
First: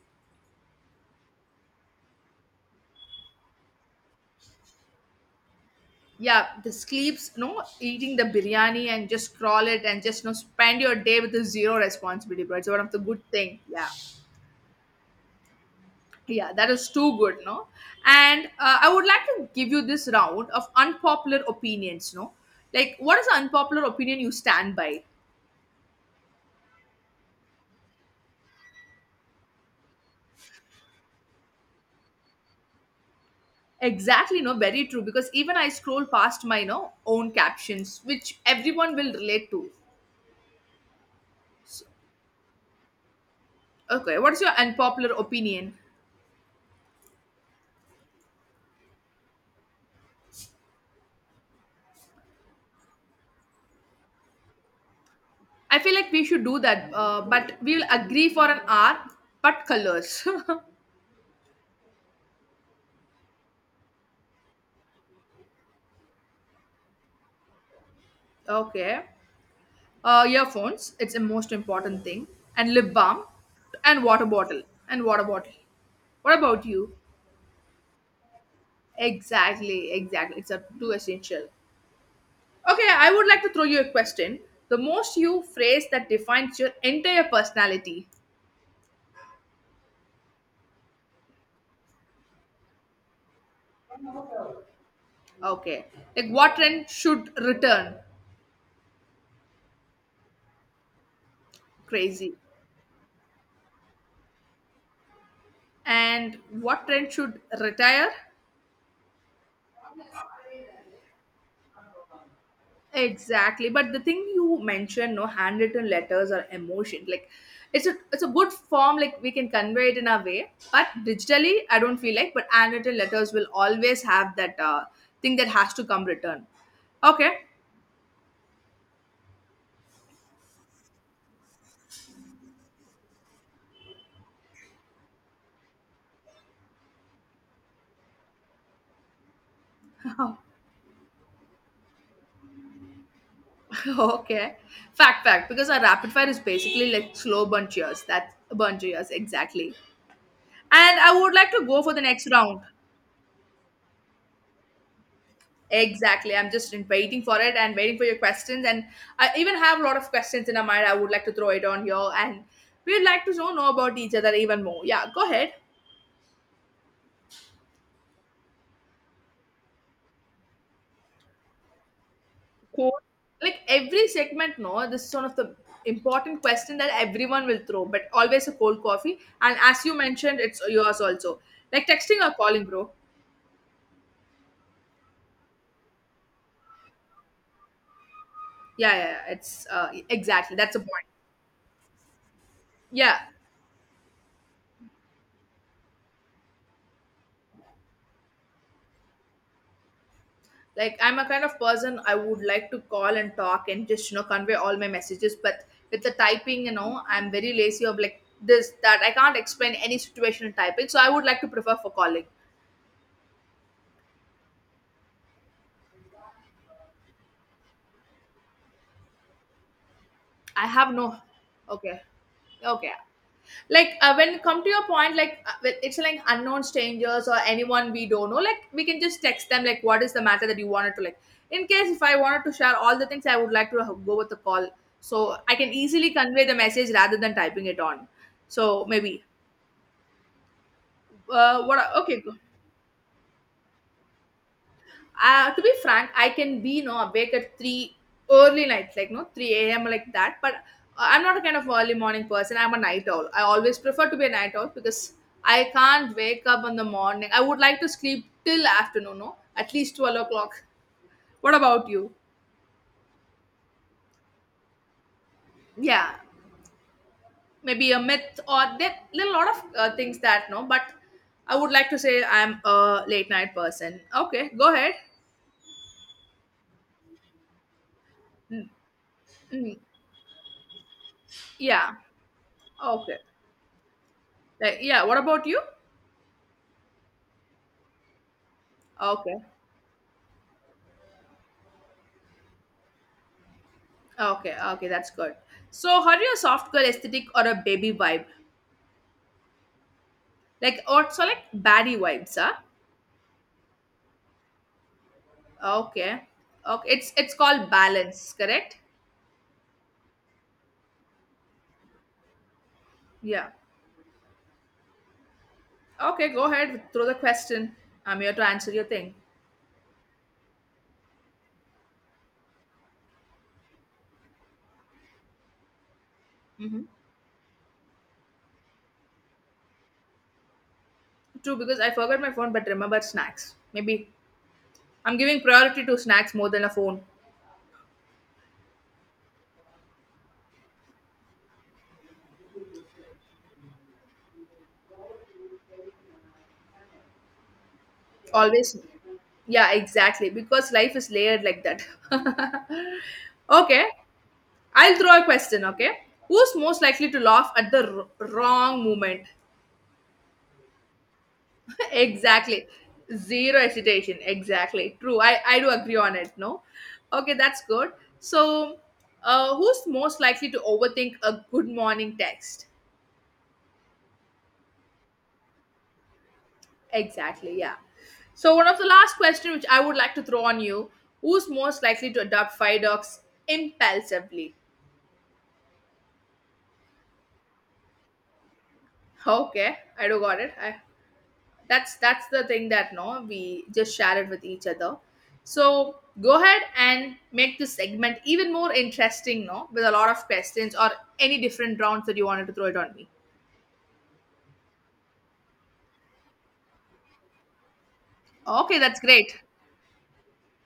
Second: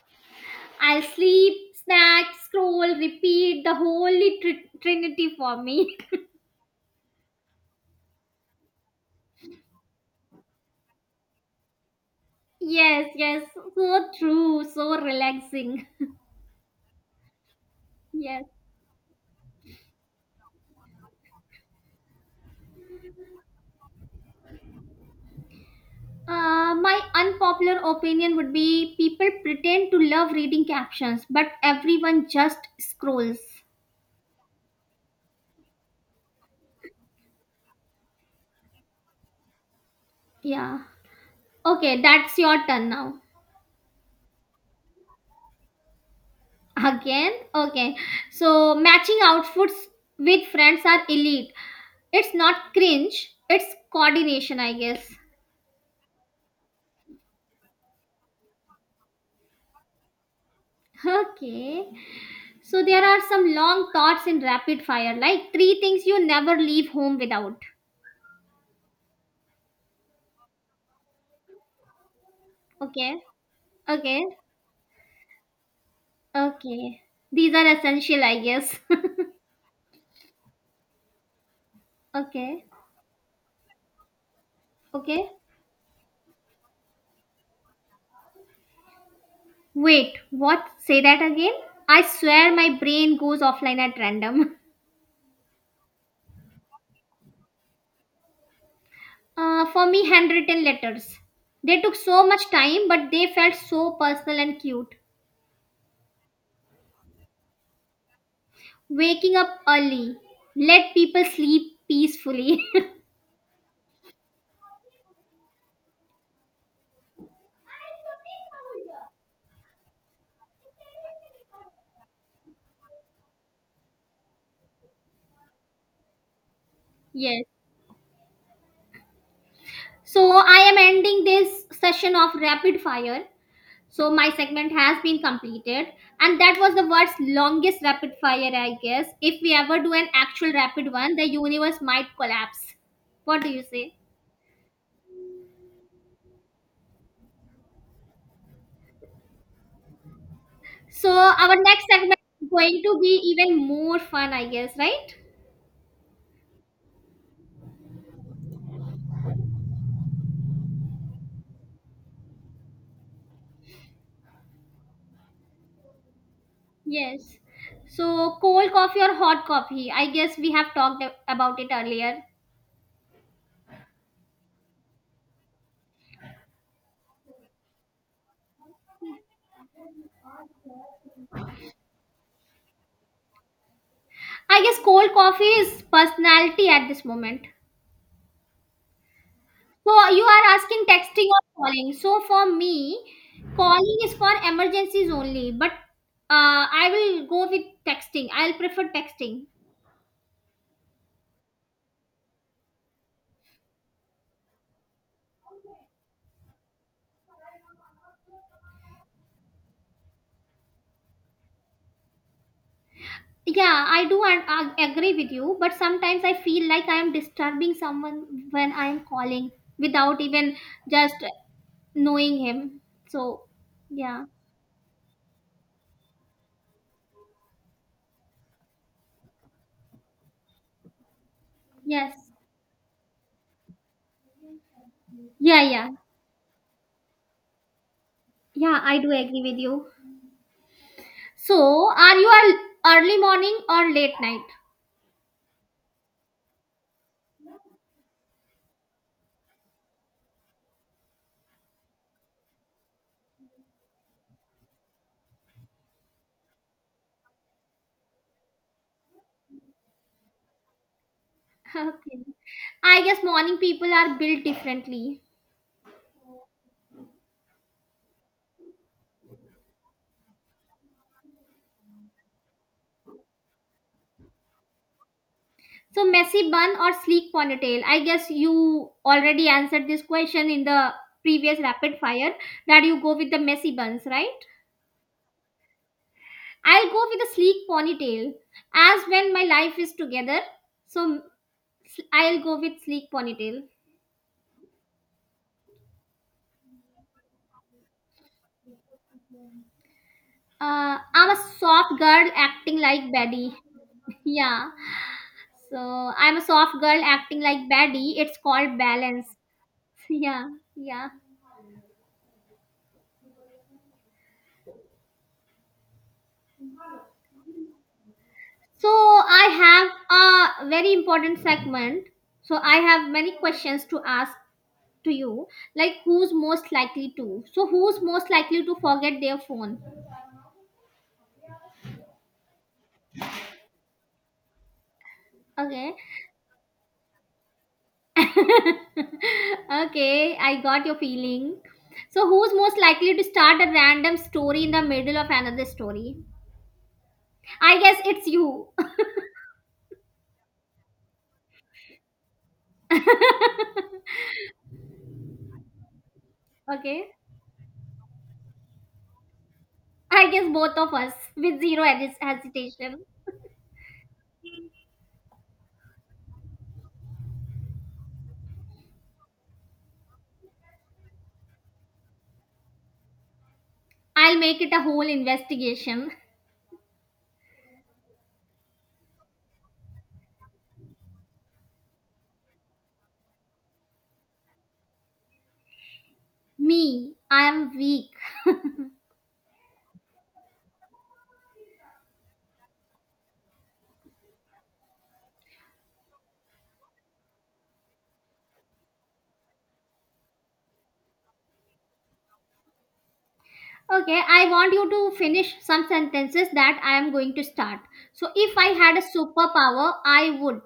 [SPEAKER 2] I'll sleep, snack, scroll, repeat the holy trinity for me.
[SPEAKER 1] Yeah, the sleeps, no, eating the biryani and just scroll it and just no spend your day with a zero responsibility, bro. It's one of the
[SPEAKER 2] Yes,
[SPEAKER 1] good
[SPEAKER 2] yes,
[SPEAKER 1] thing. Yeah,
[SPEAKER 2] so true, so relaxing.
[SPEAKER 1] yeah, that is too good, no.
[SPEAKER 2] Yes.
[SPEAKER 1] And I would like to give you this round of unpopular opinions, no. Like, what is the unpopular opinion you stand by?
[SPEAKER 2] My unpopular opinion would be people pretend to love reading captions, but everyone just scrolls.
[SPEAKER 1] Exactly, no, very true. Because even I scroll past my no own captions, which everyone will relate to.
[SPEAKER 2] Yeah.
[SPEAKER 1] So,
[SPEAKER 2] Okay, that's your turn now.
[SPEAKER 1] okay, what's your unpopular opinion?
[SPEAKER 2] Again, okay. So matching outfits with friends are elite. It's not cringe, it's coordination, I guess.
[SPEAKER 1] I feel like we should do that, but we'll agree for an hour, but colors.
[SPEAKER 2] Okay. So there are some long thoughts in rapid fire, like three things you never leave home without.
[SPEAKER 1] Okay, earphones. It's the most important thing, and lip
[SPEAKER 2] Okay.
[SPEAKER 1] balm, and
[SPEAKER 2] Okay.
[SPEAKER 1] water bottle, and water bottle. What about you?
[SPEAKER 2] Okay. These are essential, I guess.
[SPEAKER 1] Exactly, exactly. It's a too essential.
[SPEAKER 2] Okay.
[SPEAKER 1] Okay, I would like to throw you a question. The most
[SPEAKER 2] Okay.
[SPEAKER 1] you phrase that defines your entire personality.
[SPEAKER 2] Wait, what? Say that again? I swear my brain goes offline at random.
[SPEAKER 1] Okay. Like, what trend should return?
[SPEAKER 2] For me, handwritten letters. They took so
[SPEAKER 1] Crazy.
[SPEAKER 2] much time, but they felt so personal and cute.
[SPEAKER 1] And what trend should retire?
[SPEAKER 2] Waking up early, let people sleep peacefully.
[SPEAKER 1] Exactly. But the thing you mentioned, no, handwritten letters or emotion, like it's a good form, like we can convey it in our way. But digitally, I don't feel like, but handwritten letters will always have that thing that has to come return. Okay.
[SPEAKER 2] Yes. So I am ending this session of rapid fire. So my segment has been completed, and that was the world's longest rapid fire, I guess. If we ever do an actual rapid one, the universe might collapse. What do you say?
[SPEAKER 1] Okay. Fact, fact. Because our rapid fire is basically like slow bunch years. That's a bunch of years, exactly. And
[SPEAKER 2] So
[SPEAKER 1] I would like
[SPEAKER 2] our
[SPEAKER 1] to go
[SPEAKER 2] next
[SPEAKER 1] for the
[SPEAKER 2] segment
[SPEAKER 1] next
[SPEAKER 2] is
[SPEAKER 1] round.
[SPEAKER 2] going to be even more fun, I guess, right?
[SPEAKER 1] Exactly. I'm just waiting for it and waiting for your questions. And I even have a lot of questions in my mind. I would like to throw it on here. And we'd like to know about each other even more. Yeah, go ahead.
[SPEAKER 2] Yes. So, cold coffee or hot coffee? I guess we have talked about it earlier.
[SPEAKER 1] Cool. Like every segment, no, this is one of the important question that everyone will throw, but always a cold coffee. And as you mentioned, it's yours also. Like texting or calling, bro.
[SPEAKER 2] I guess cold coffee is personality at this moment.
[SPEAKER 1] Yeah, yeah, yeah, it's
[SPEAKER 2] So you are
[SPEAKER 1] exactly, that's the
[SPEAKER 2] asking
[SPEAKER 1] point.
[SPEAKER 2] texting or calling. So for me,
[SPEAKER 1] Yeah,
[SPEAKER 2] calling is for emergencies only, but I will go with texting. I'll prefer texting.
[SPEAKER 1] like I'm a kind of person I would like to call and talk and just convey all my messages, but with the typing, I'm very lazy of like this that I can't explain any situation in typing, so I would like to prefer for calling.
[SPEAKER 2] Yeah, I do and I agree with you, but sometimes I feel like I am disturbing someone when I am calling without even
[SPEAKER 1] I have
[SPEAKER 2] just
[SPEAKER 1] no. Okay,
[SPEAKER 2] knowing him.
[SPEAKER 1] okay.
[SPEAKER 2] So,
[SPEAKER 1] Like
[SPEAKER 2] yeah.
[SPEAKER 1] when come to your point, like when it's like unknown strangers or anyone we don't know, like we can just text them, like what is the matter that you wanted to, like in case if I
[SPEAKER 2] Yes.
[SPEAKER 1] wanted to share all the things I would like to go with the call, so I
[SPEAKER 2] Yeah,
[SPEAKER 1] can
[SPEAKER 2] yeah.
[SPEAKER 1] easily convey the message rather than typing it on. So
[SPEAKER 2] Yeah, I do
[SPEAKER 1] maybe
[SPEAKER 2] agree with you.
[SPEAKER 1] what
[SPEAKER 2] So, are
[SPEAKER 1] okay
[SPEAKER 2] you a early morning or late night?
[SPEAKER 1] to be frank, I can be no awake at 3 early nights like no 3 a.m like that, but I'm not a kind of early morning person, I'm a night owl, I always prefer to be a night owl because I can't wake up in the morning, I would like to sleep till afternoon, no, at least 12 o'clock. What about you?
[SPEAKER 2] Okay. I guess morning people are built differently.
[SPEAKER 1] Yeah, maybe a myth, or there are a lot of things that no, but I would like to say I'm a late night person. Okay, go ahead.
[SPEAKER 2] So, messy bun or sleek ponytail? I guess
[SPEAKER 1] Mm,
[SPEAKER 2] you already
[SPEAKER 1] mm,
[SPEAKER 2] answered this question in the previous
[SPEAKER 1] yeah,
[SPEAKER 2] rapid fire, that you go
[SPEAKER 1] okay.
[SPEAKER 2] with the messy buns, right?
[SPEAKER 1] Like, yeah, what about you?
[SPEAKER 2] I'll go with a sleek ponytail as when
[SPEAKER 1] Okay.
[SPEAKER 2] my life is together. So, I'll go with sleek ponytail.
[SPEAKER 1] Okay, okay, that's good. So, how do you soft girl aesthetic or a baby vibe? Like,
[SPEAKER 2] Uh,
[SPEAKER 1] or so
[SPEAKER 2] I'm a
[SPEAKER 1] like
[SPEAKER 2] soft
[SPEAKER 1] baddie
[SPEAKER 2] girl
[SPEAKER 1] vibes, huh?
[SPEAKER 2] acting like Betty. Yeah. So
[SPEAKER 1] Okay,
[SPEAKER 2] I'm a soft
[SPEAKER 1] okay,
[SPEAKER 2] girl
[SPEAKER 1] it's
[SPEAKER 2] acting like
[SPEAKER 1] called
[SPEAKER 2] Betty.
[SPEAKER 1] balance,
[SPEAKER 2] It's called
[SPEAKER 1] correct?
[SPEAKER 2] balance. Yeah. Yeah.
[SPEAKER 1] Yeah. Okay, go ahead, throw the question. I'm here to answer your
[SPEAKER 2] So
[SPEAKER 1] thing.
[SPEAKER 2] I have a very important segment. So I have many questions to ask to you, like who's most
[SPEAKER 1] Mm-hmm.
[SPEAKER 2] likely to. So who's most likely to forget their phone?
[SPEAKER 1] True, because I forgot my phone, but remember snacks. Maybe I'm giving priority
[SPEAKER 2] Okay.
[SPEAKER 1] to snacks more than a phone.
[SPEAKER 2] Okay, I got your feeling. So who's most likely to start a random story in the middle of another story? I guess it's you.
[SPEAKER 1] Always. Yeah, exactly. Because life is layered like that. Okay. I'll throw a question, okay? Who's most
[SPEAKER 2] Okay.
[SPEAKER 1] likely to laugh at the wrong moment?
[SPEAKER 2] I guess both of us with zero
[SPEAKER 1] Exactly.
[SPEAKER 2] hesitation.
[SPEAKER 1] Zero hesitation. Exactly. True. I do agree on it, no? Okay, that's good. So, who's most likely to overthink a good morning text?
[SPEAKER 2] I'll make it a whole investigation.
[SPEAKER 1] Exactly, yeah. So, one of the last question which I would like to throw on you, who's most likely to adopt five dogs impulsively?
[SPEAKER 2] Me, I am weak.
[SPEAKER 1] Okay, I do got it. I that's the thing that no we just share it with each other, so go ahead and make this segment even more interesting, no, with a lot of questions or any different rounds that you wanted to throw it on me.
[SPEAKER 2] Okay, I want you to finish some sentences that I am going to start. So, if I
[SPEAKER 1] Okay,
[SPEAKER 2] had
[SPEAKER 1] that's
[SPEAKER 2] a
[SPEAKER 1] great,
[SPEAKER 2] superpower, I would.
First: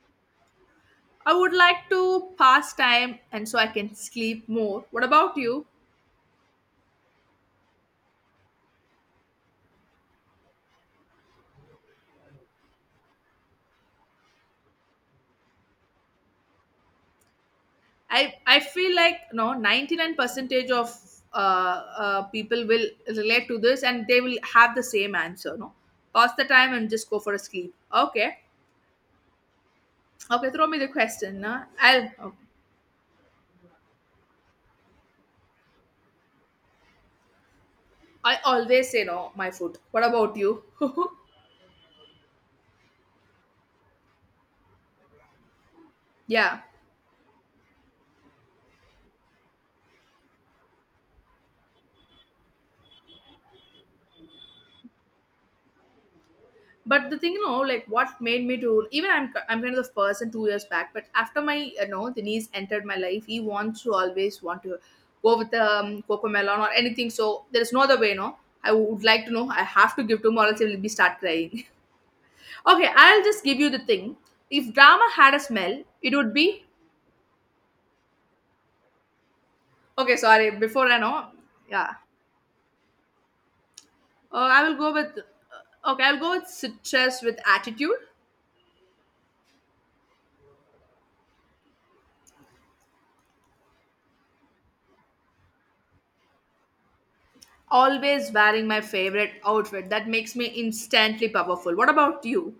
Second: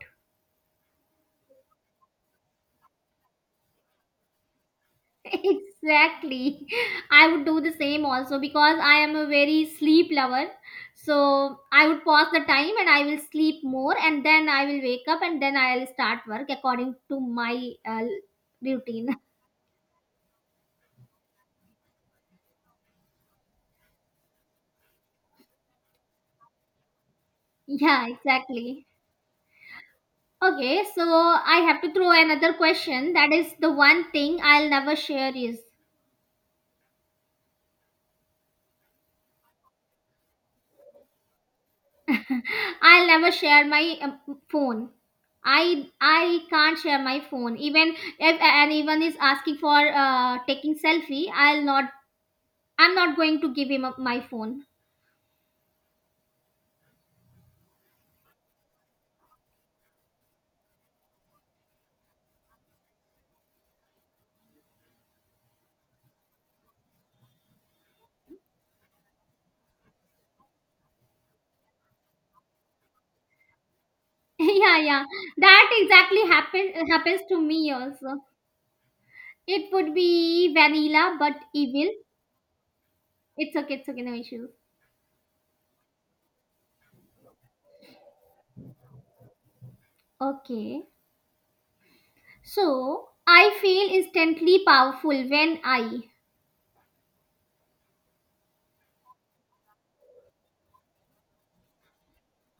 [SPEAKER 1] I would like to pass time and so I can sleep more. What about you?
[SPEAKER 2] Exactly. I would do the same also because I am a very sleep lover. So, I would pause the time and I will sleep more, and then I will wake up and then I'll start work according to my
[SPEAKER 1] I feel
[SPEAKER 2] routine.
[SPEAKER 1] like no 99 percentage of people will relate to this and they will have the same answer, no, pass the time and just go for a sleep.
[SPEAKER 2] Yeah,
[SPEAKER 1] Okay.
[SPEAKER 2] exactly.
[SPEAKER 1] Okay, throw me
[SPEAKER 2] Okay,
[SPEAKER 1] the
[SPEAKER 2] so
[SPEAKER 1] question.
[SPEAKER 2] I
[SPEAKER 1] Nah?
[SPEAKER 2] have to
[SPEAKER 1] I'll.
[SPEAKER 2] throw
[SPEAKER 1] Okay.
[SPEAKER 2] another question. That is, the one thing I'll never share is.
[SPEAKER 1] I always say no. My food. What about you?
[SPEAKER 2] I'll never share my phone. I
[SPEAKER 1] Yeah.
[SPEAKER 2] can't share my phone. Even if anyone is asking for taking selfie, I'll not. I'm not going to give him up my phone.
[SPEAKER 1] But the thing, like what made me to even I'm kind of the person 2 years back. But after my the niece entered my life, he wants to always want to go with the coco melon or anything. So there is no other way, no. I would like to know. I have to give to him or else he will be start crying. Okay, I'll just give you the thing. If
[SPEAKER 2] Yeah, yeah.
[SPEAKER 1] drama had a
[SPEAKER 2] That
[SPEAKER 1] smell, it
[SPEAKER 2] exactly
[SPEAKER 1] would be
[SPEAKER 2] happens to me also. It would
[SPEAKER 1] okay. Sorry,
[SPEAKER 2] be
[SPEAKER 1] before I
[SPEAKER 2] vanilla,
[SPEAKER 1] know,
[SPEAKER 2] but evil.
[SPEAKER 1] yeah.
[SPEAKER 2] It's okay. It's okay. No issues.
[SPEAKER 1] I will go with okay. I'll go with citrus with attitude.
[SPEAKER 2] Okay. So I feel instantly powerful when I.
[SPEAKER 1] Always wearing my favorite outfit that makes me instantly powerful. What about you?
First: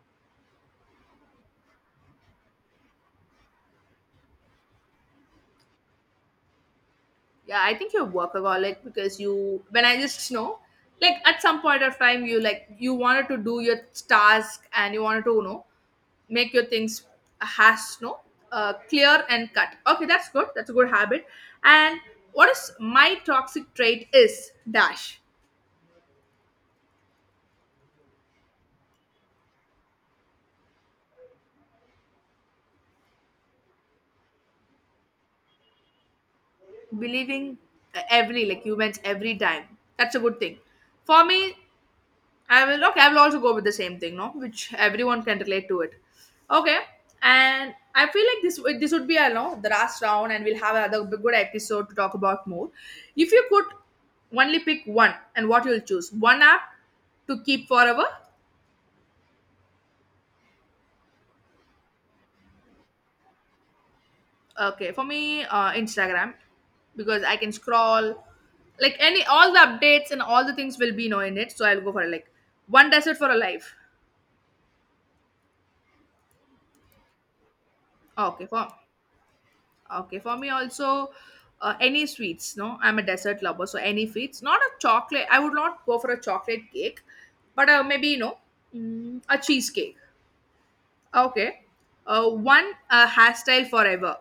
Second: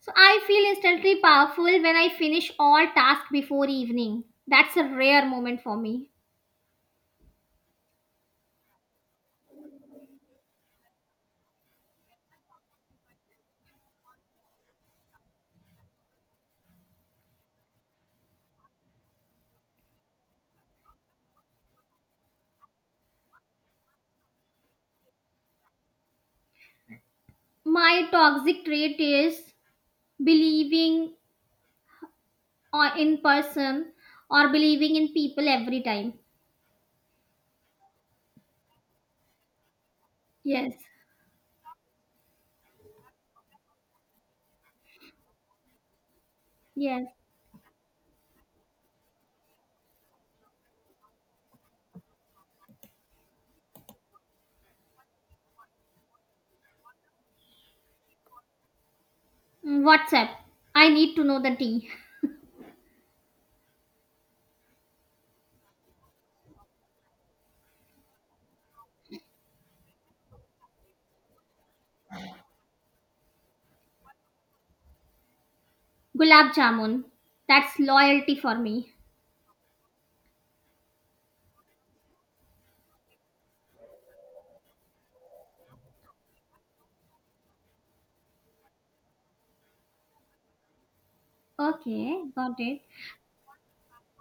[SPEAKER 2] So I feel instantly powerful when I finish all tasks before evening. That's a rare moment for me.
[SPEAKER 1] Yeah, I think you're workaholic because you. When I just know, like at some point of time, you like you wanted to do your task and you wanted to make your things has no clear and cut. Okay, that's good. That's a good habit. And what is my toxic trait is dash.
[SPEAKER 2] My toxic trait is believing, or in person, or believing in people every time.
[SPEAKER 1] Believing every like humans every time, that's a good thing
[SPEAKER 2] Yes.
[SPEAKER 1] for me. I will, okay, I will also go with the same thing, no, which everyone can relate to it. Okay.
[SPEAKER 2] Yes.
[SPEAKER 1] And I feel like this would be, I know, the last round and we'll have another good episode to talk about more. If you could only pick one, and what you'll choose one app to keep forever.
[SPEAKER 2] Mm, WhatsApp. I need to know the tea.
[SPEAKER 1] Okay, for me, Instagram, because I can scroll, like any all the updates and all the things will be in it. So I'll go for like one desert for a life.
[SPEAKER 2] Gulab jamun. That's loyalty
[SPEAKER 1] Okay,
[SPEAKER 2] for
[SPEAKER 1] for
[SPEAKER 2] me.
[SPEAKER 1] okay for me also, any sweets. No, I'm a dessert lover, so any sweets. Not a chocolate. I would not go for a chocolate cake, but maybe a cheesecake. Okay,
[SPEAKER 2] Okay, got
[SPEAKER 1] one
[SPEAKER 2] it.
[SPEAKER 1] hairstyle forever.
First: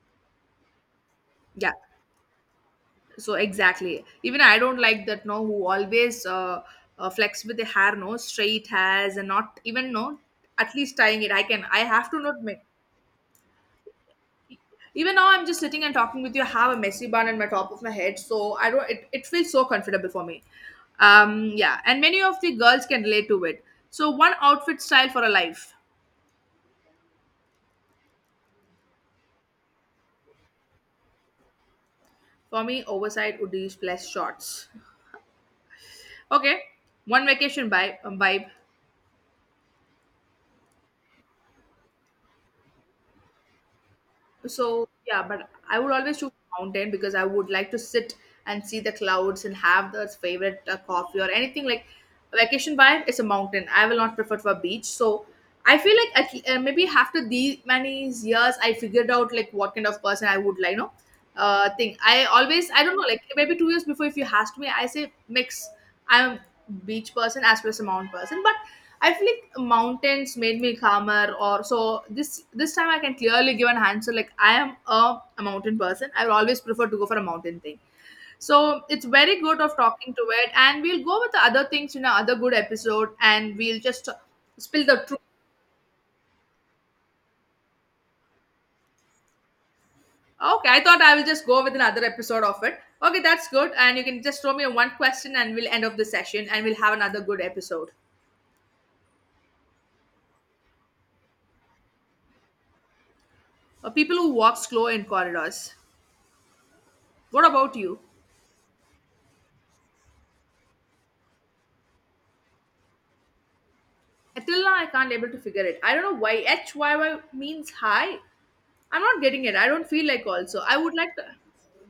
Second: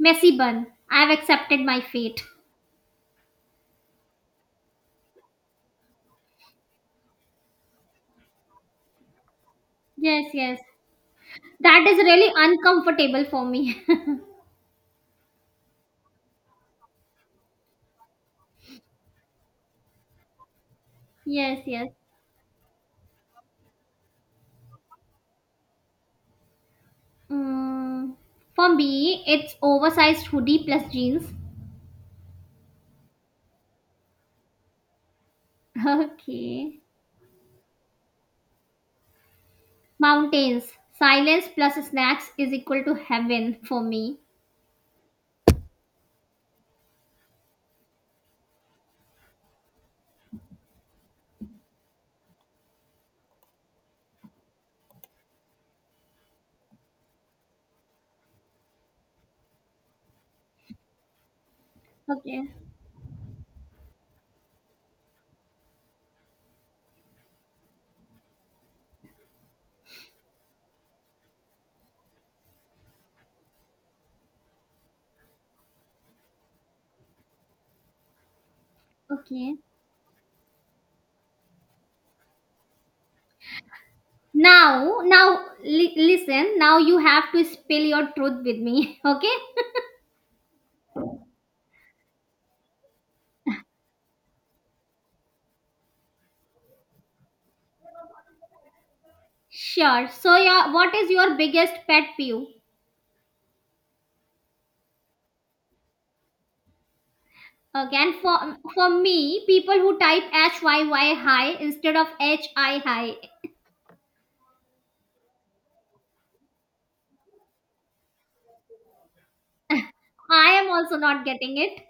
[SPEAKER 2] Messy bun. I've accepted
[SPEAKER 1] Yeah,
[SPEAKER 2] my fate.
[SPEAKER 1] so exactly, even I don't like that, no, who always flex with the hair, no, straight hairs and not even, no,
[SPEAKER 2] Yes, yes.
[SPEAKER 1] at least tying it, I can, I
[SPEAKER 2] That is
[SPEAKER 1] have to
[SPEAKER 2] really
[SPEAKER 1] not make.
[SPEAKER 2] uncomfortable for me.
[SPEAKER 1] Even now I'm just sitting and talking with you, I have a messy bun on my top of my head, so I don't, it feels so comfortable for me.
[SPEAKER 2] Yes,
[SPEAKER 1] Yeah,
[SPEAKER 2] yes.
[SPEAKER 1] and many of the girls can relate to it. So one outfit style for a life.
[SPEAKER 2] Mm, for me, it's oversized hoodie plus jeans.
[SPEAKER 1] For me, oversized hoodies plus shorts. Okay,
[SPEAKER 2] Okay.
[SPEAKER 1] one vacation vibe.
[SPEAKER 2] Mountains. Silence plus snacks is equal to heaven for me.
[SPEAKER 1] So yeah, but I would always choose mountain, because I would like to sit and see the clouds and have the favorite coffee or anything like vacation vibe. Is a mountain. I will not prefer for beach. So I feel like at, maybe after these many years, I figured out like what kind of person I would like. No, thing. I
[SPEAKER 2] Okay.
[SPEAKER 1] always, I don't know, like maybe 2 years before if you asked me, I say mix. I'm beach person as well as a mountain person. But I feel like mountains made me calmer or so, this time I can clearly give an answer like I am a mountain person. I will always prefer to go for a mountain thing. So it's very
[SPEAKER 2] Okay.
[SPEAKER 1] good of talking to it, and we'll go with the other things in another good episode, and we'll just spill
[SPEAKER 2] Now,
[SPEAKER 1] the truth.
[SPEAKER 2] now, listen. Now you have to spill your truth with me. Okay.
[SPEAKER 1] Okay, I thought I will just go with another episode of it. Okay, that's good. And you can just throw me one question and we'll end of the session and we'll have another good episode.
[SPEAKER 2] Sure. So, your what is your biggest pet peeve?
[SPEAKER 1] People who walk slow in corridors. What about you?
[SPEAKER 2] Again, for me, people who type HYY high instead of HI high.
[SPEAKER 1] Till now, I can't able to figure it. I don't know why HYY means high. I'm not getting it. I don't feel like
[SPEAKER 2] I
[SPEAKER 1] also.
[SPEAKER 2] am
[SPEAKER 1] I would
[SPEAKER 2] also
[SPEAKER 1] like
[SPEAKER 2] not
[SPEAKER 1] to.
[SPEAKER 2] getting it.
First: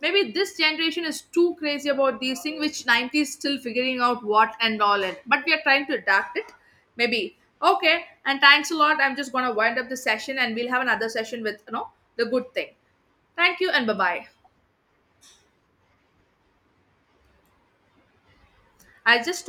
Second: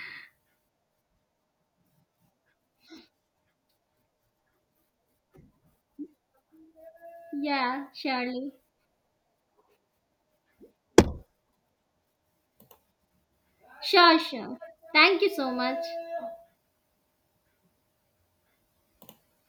[SPEAKER 1] Maybe this generation is too crazy about these things, which 90s still figuring out what and all, and but we are trying to adapt it. Maybe.
[SPEAKER 2] Yeah,
[SPEAKER 1] Okay. And
[SPEAKER 2] surely.
[SPEAKER 1] thanks a lot. I'm just going to wind up the session and we'll have another session with, you know, the good thing. Thank you and bye
[SPEAKER 2] Sure,
[SPEAKER 1] bye.
[SPEAKER 2] sure. Thank you so much.
[SPEAKER 1] I just